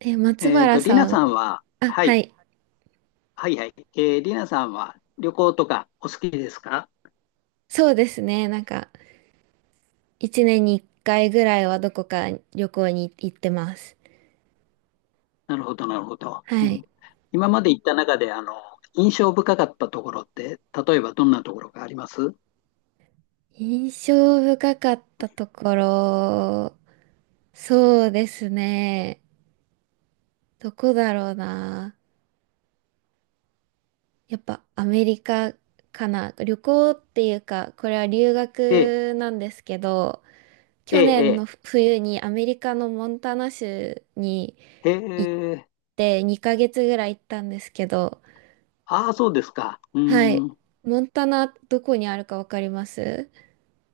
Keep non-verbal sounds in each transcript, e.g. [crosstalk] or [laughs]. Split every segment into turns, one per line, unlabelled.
え、松原
リナ
さん、
さんは、
あ、
は
は
い、
い。
はいはい。リナさんは旅行とかお好きですか？
そうですね。一年に一回ぐらいはどこか旅行に行ってます。
なるほど、なるほど。
は
う
い。
ん、今まで行った中で、印象深かったところって、例えばどんなところがあります？
印象深かったところ、そうですね。どこだろうな。やっぱアメリカかな。旅行っていうか、これは留
ええ、
学なんですけど、
え
去年の
え、
冬にアメリカのモンタナ州に
ええ、
行っ
へえ。
て2ヶ月ぐらい行ったんですけど、
ああ、そうですか。う
はい。
ん、
モンタナ、どこにあるかわかります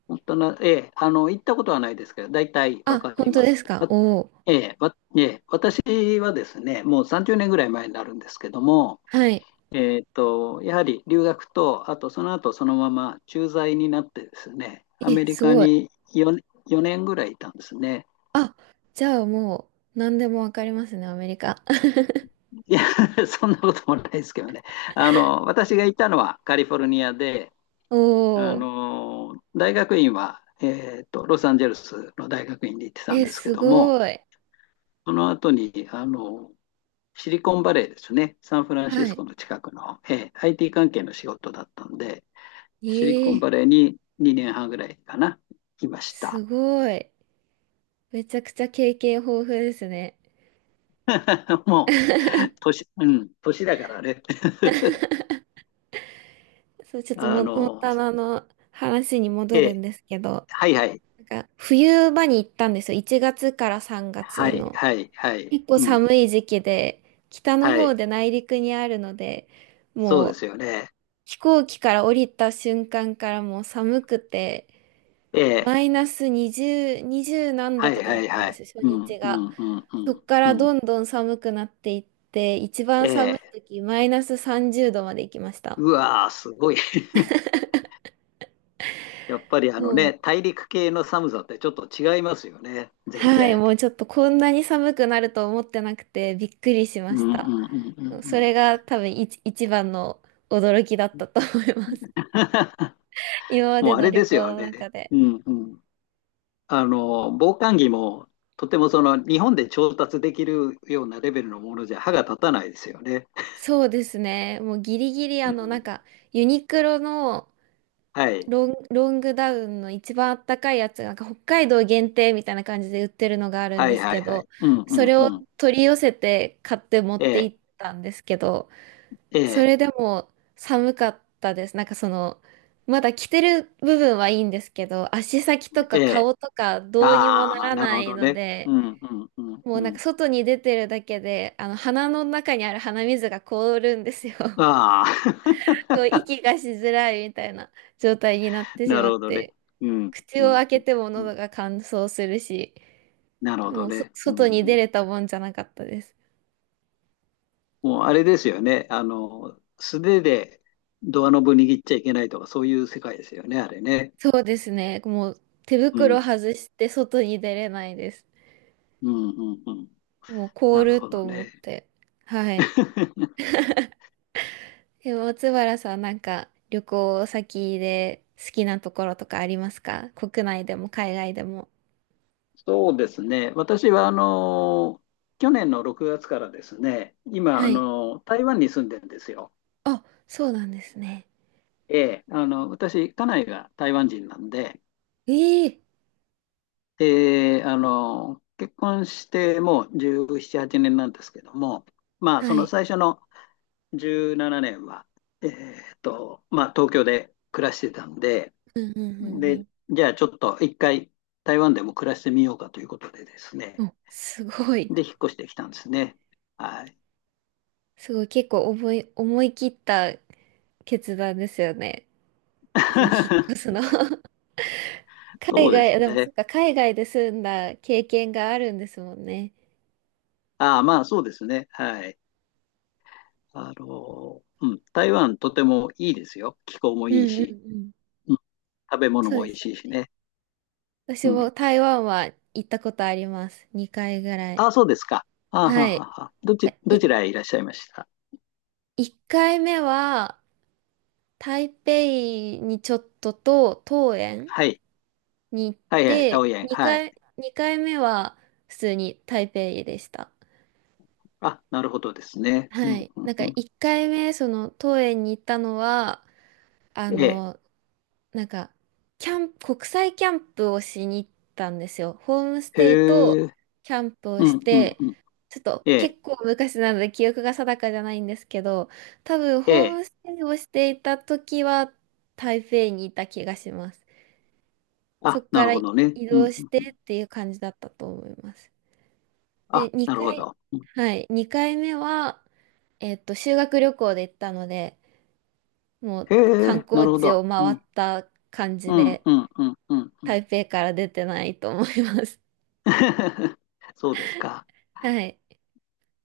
本当な、ええ、行ったことはないですけど、大体わ
あ、
かり
本当
ま
で
す。
すか？
わ
おおー。
ええ、わええ、私はですね、もう30年ぐらい前になるんですけども、
はい。
やはり留学と、あとその後そのまま駐在になってですね、ア
え、
メリ
す
カ
ごい。
に4年ぐらいいたんですね。
あ、じゃあもう、何でもわかりますね、アメリカ。
いや、[laughs] そんなこともないですけどね。私がいたのはカリフォルニアで、
[laughs] おお。
大学院は、ロサンゼルスの大学院に行ってたん
え、
ですけ
す
ども、
ごい。
その後に、シリコンバレーですね、サンフランシ
は
スコ
い。
の近くの、IT 関係の仕事だったんで、
え
シリコン
え、
バレーに2年半ぐらいかな、いまし
す
た。
ごい。めちゃくちゃ経験豊富ですね。
[laughs] もう、年、うん、年だからね。
そう、ち
[laughs]
ょっと
あ
モン
の、
タナの話に
え
戻るん
え、
ですけど、
はいはい、
冬場に行ったんですよ。1月から3
は
月
い、
の。
はい、はい、
結構
うん、
寒い時期で、北の
は
方
い、
で内陸にあるので、
そう
も
で
う
すよね。
飛行機から降りた瞬間からもう寒くて、
え
マ
え、
イナス20何
は
度と
い、
か
は
だっ
い、
たん
は
で
い、
すよ、初
うん、
日
う
が。
ん、うん、う
そっ
ん、
から
う
ど
ん、
んどん寒くなっていって、一番
え
寒い
え、
時、マイナス30度まで行きました。
うわー、すごい。[laughs] やっぱりあの
も
ね、
う、
大陸系の寒さってちょっと違いますよね、全
はい、
然。
もうちょっとこんなに寒くなると思ってなくてびっくりしま
うん、う
し
ん、う
た。
ん、う
そ
ん、
れが多分一番の驚きだっ
うん。
たと思います。
[laughs]
今まで
もうあ
の
れ
旅
です
行
よ、あ
の中
れ。
で。
うんうん。防寒着も、とてもその、日本で調達できるようなレベルのものじゃ歯が立たないですよね。
そうですね。もうギリギリあ
う
のなん
ん。
かユニクロの
はい。
ロングダウンの一番あったかいやつがなんか北海道限定みたいな感じで売ってるのがあるん
は
で
い
す
はい
け
は
ど、
い。うん
そ
うん
れを
うん。
取り寄せて買って持っ
え
て
え、
行ったんですけど、
え
そ
え、
れでも寒かったです。なんかその、まだ着てる部分はいいんですけど、足先と
え
か
え。
顔とかどうにもな
ああ、
ら
なる
な
ほ
い
ど
の
ね。う
で、
んうんうん
も
う
うなんか
ん。
外に出てるだけで、あの鼻の中にある鼻水が凍るんですよ。[laughs]
ああ、
そう息がしづらいみたいな状態になっ
[laughs]
てし
な
ま
る
っ
ほどね。
て、
うん
口
う
を
ん
開
う
け
ん。
ても
うん
喉が乾燥するし、
なるほど
もうそ
ね。う
外に出
ん。
れたもんじゃなかったです。
もうあれですよね。素手でドアノブ握っちゃいけないとか、そういう世界ですよね、あれね。
そうですね。もう手
う
袋
ん。
外して外に出れないです。
うん、うん、うん。
もう凍
なる
る
ほど
と思っ
ね。
て。はい。
[laughs]
でも松原さんなんか旅行先で好きなところとかありますか？国内でも海外でも。
そうですね。私は、去年の6月からですね、今、
はい。
台湾に住んでるんですよ。
あ、そうなんですね。
ええ、私、家内が台湾人なんで、
ええ
で、結婚してもう17、8年なんですけども、まあ、そ
は
の
い。
最初の17年は、まあ、東京で暮らしてたんで、
うんうんう
で、
ん
じゃあちょっと一回台湾でも暮らしてみようかということでですね。
うん。お、すごい。
で、引っ越してきたんですね。はい。
すごい。結構思い切った決断ですよね。その引っ越す
[laughs]
の。[laughs] 海
そうで
外、
す
でもそっ
ね。
か、海外で住んだ経験があるんですもんね。
ああ、まあそうですね。はい。うん、台湾とてもいいですよ。気候も
う
いい
んうん
し、
うん。
うん、食べ物
そう
も
で
美
す。
味しいしね。
私
う
も
ん。
台湾は行ったことあります。2回ぐらい。
ああ、そうですか。ああ、は
は
あ
い。
はあはあ
が
ど
い、
ちらへいらっしゃいました？
1回目は台北にちょっとと桃園
はい。
に行っ
はいはい、
て、
桃園。は
2
い。
回、2回目は普通に台北でした。
あ、なるほどですね。う
は
ん、
い。
う
なん
ん、
か
うん。
1回目、その桃園に行ったのは、あ
ええ。
の、なんか、キャンプ、国際キャンプをしに行ったんですよ。ホームステイと
へえ。
キャンプを
う
し
ん、うん、
て、
うん。
ちょっと
え
結
え。
構昔なので記憶が定かじゃないんですけど、多分
え
ホー
え。
ムステイをしていた時は台北にいた気がします。そ
あ、
こ
な
か
る
ら
ほどね。
移
う
動
ん、う
し
ん、う
て
ん。
っていう感じだったと思います。で、
あ、なる
2
ほ
回、
ど。うん
はい、2回目は、修学旅行で行ったので、もう
へ
観
え、な
光
るほ
地
ど。
を
う
回っ
ん、
た感じ
うん、
で、
うん、うん、うん。うん
台北から出てないと思います。
[laughs] そうですか。
はい。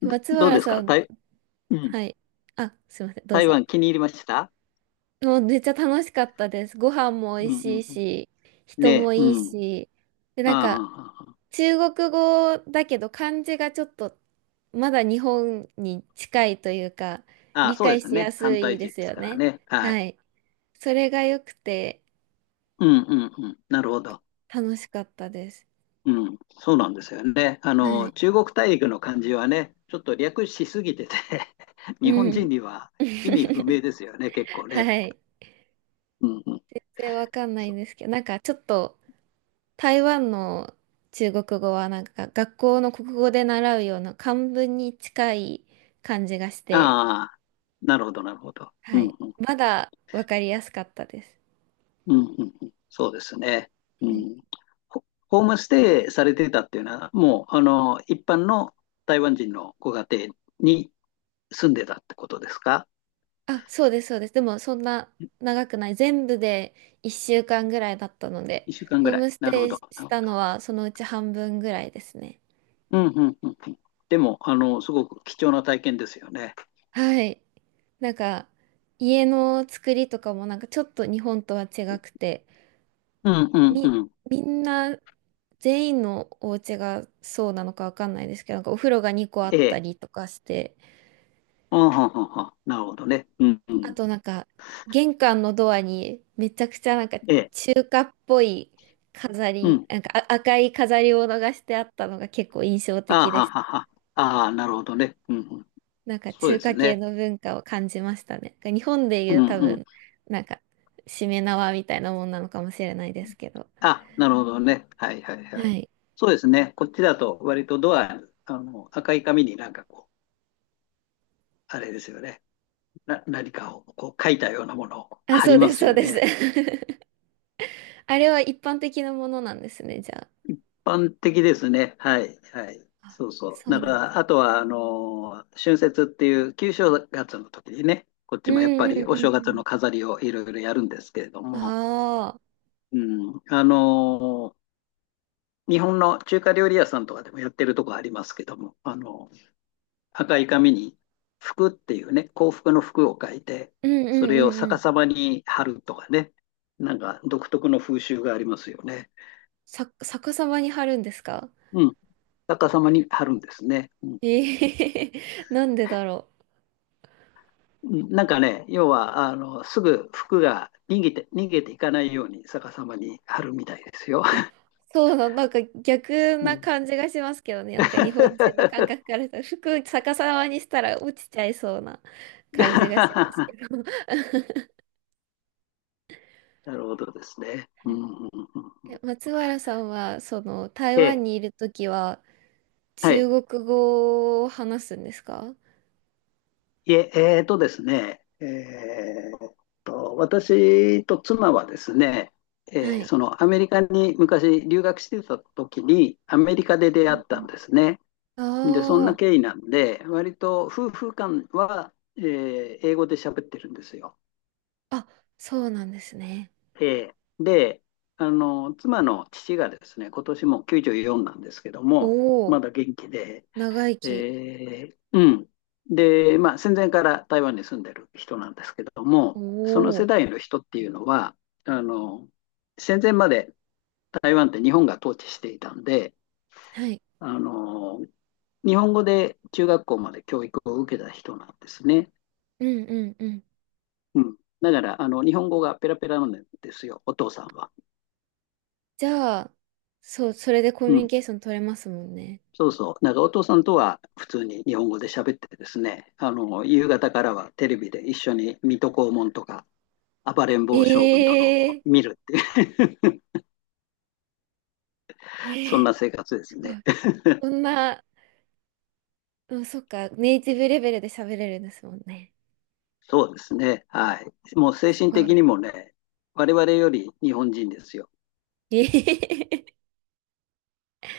松
どう
原
です
さ
か、
ん、
うん。
はい。あ、すいません、どう
台
ぞ。
湾気に入りました？
もうめっちゃ楽しかったです。ご飯も
う
美味
ん、う
しい
ん、うん。
し、
ね
人
え、
も
う
いい
ん。
し。で、
あ
なん
あ、
か、
ああ、あ
中国語だけど漢字がちょっと、まだ日本に近いというか、
あ、ああ
理
そう
解
です
しや
ね。
す
反
い
対
で
勢で
す
す
よ
から
ね。
ね。は
は
い。
い。それが良くて
うん、うん、うん。なるほど。
楽しかったです。
うん、そうなんですよね。
はい。
中国大陸の漢字はね、ちょっと略しすぎてて [laughs] 日
う
本人
ん。
には意味不明
[laughs]
ですよね、結構ね。
はい。
うんうん、
全然わかんな
そ
い
う。
んですけど、なんかちょっと、台湾の中国語はなんか学校の国語で習うような漢文に近い感じがし
あ
て、
あ、なるほど、なるほど。う
は
ん
い。
うん、
まだわかりやすかったです。
うんうんうん、そうですね。う
はい。
ん、ホームステイされてたっていうのは、もう、一般の台湾人のご家庭に住んでたってことですか
あ、そうです、そうです。でもそんな長くない。全部で1週間ぐらいだったので、
?1 週間ぐ
ホー
らい。
ムス
なる
テ
ほ
イ
ど、な
し
るほ
た
ど。
のはそのうち半分ぐらいですね。
うんうんうんうん。でも、すごく貴重な体験ですよね。
はい。なんか家の作りとかもなんかちょっと日本とは違くて、
うんうんう
み、
ん。
みんな、全員のお家がそうなのかわかんないですけど、なんかお風呂が2個あ
え
った
え。
りとかして、
あははは。なるほどね。うんう
あ
ん。
となんか玄関のドアにめちゃくちゃなんか
ええ。
中華っぽい飾
う
り、
ん。
なんかあ赤い飾りを逃してあったのが結構印象
あ
的で
は
し
は
た。
は。ああ、なるほどね。うんうん。
なんか
そう
中
です
華系
ね。
の文化を感じましたね。なんか日本でい
う
う
ん
多
うん。
分、なんかしめ縄みたいなもんなのかもしれないですけど。
あ、なるほどね。はいはい
は
はい。
い。
そうですね。こっちだと割とドアに、赤い紙になんかこう、あれですよね。何かをこう書いたようなものを
あ、
貼
そ
り
う
ま
です、
す
そう
よ
です。
ね。
[laughs] あれは一般的なものなんですね、じゃ
般的ですね。はい。はい。
あ。あ、
そうそ
そ
う。
う
だか
なん
ら、
だ。
あとは、春節っていう旧正月の時にね、こっ
う
ちもやっぱ
んうん
りお
う
正
んう
月
ん。
の飾りをいろいろやるんですけれども、
ああ、
うん。日本の中華料理屋さんとかでもやってるとこありますけども、赤い紙に福っていうね、幸福の福を書いて、
うんう
それ
んう
を
んう
逆
ん。
さまに貼るとかね、なんか独特の風習がありますよね。
さ、逆さまに貼るんですか？
うん。逆さまに貼るんですね。うん
ええ [laughs] なんでだろう。
なんかね、要は、すぐ服が逃げていかないように逆さまに貼るみたいですよ。
あ、そうな、なんか逆
う
な
ん
感じがしますけどね。なんか日本人の感覚
[laughs]
からすると、服逆さまにしたら落ちちゃいそうな感じがしますけ
な
ど。[laughs]
るほどですね。うん
え松原さんは、その、台湾
え
にいるときは、
は
中
い。
国語を話すんですか？
えー、えーとですね、えーっと、私と妻はですね、
はい。
アメリカに昔留学してた時に、アメリカで出
う
会
ん
っ
う
たん
ん。
ですね。で、そんな
あ
経緯なんで、割と夫婦間は、英語で喋ってるんですよ。
あ、あ、そうなんですね。
えで、妻の父がですね、今年もう94なんですけども、
おお、
まだ元気で、
長生き。
うん。で、まあ、戦前から台湾に住んでる人なんですけども、
お
その世
お、
代の人っていうのは、あの、戦前まで台湾って日本が統治していたんで、
はい。
あの、日本語で中学校まで教育を受けた人なんですね。
うんうんうん。
うん。だから、日本語がペラペラなんですよ、お父さんは。
じゃあ、そう、それでコミ
う
ュニ
ん。
ケーション取れますもんね。
そうそう。なんかお父さんとは普通に日本語で喋ってですね、夕方からはテレビで一緒に水戸黄門とか、暴れん坊将
え
軍とかを
え
見るっていう、[laughs] そ
え
ん
え
な生活ですね。
あこんな、うんそっか、ネイティブレベルで喋れるんですもんね。
そうですね。はい。もう精
す
神
ご
的
い。
にもね、我々より日本人ですよ。
ええ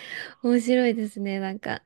[laughs] 面白いですね、なんか。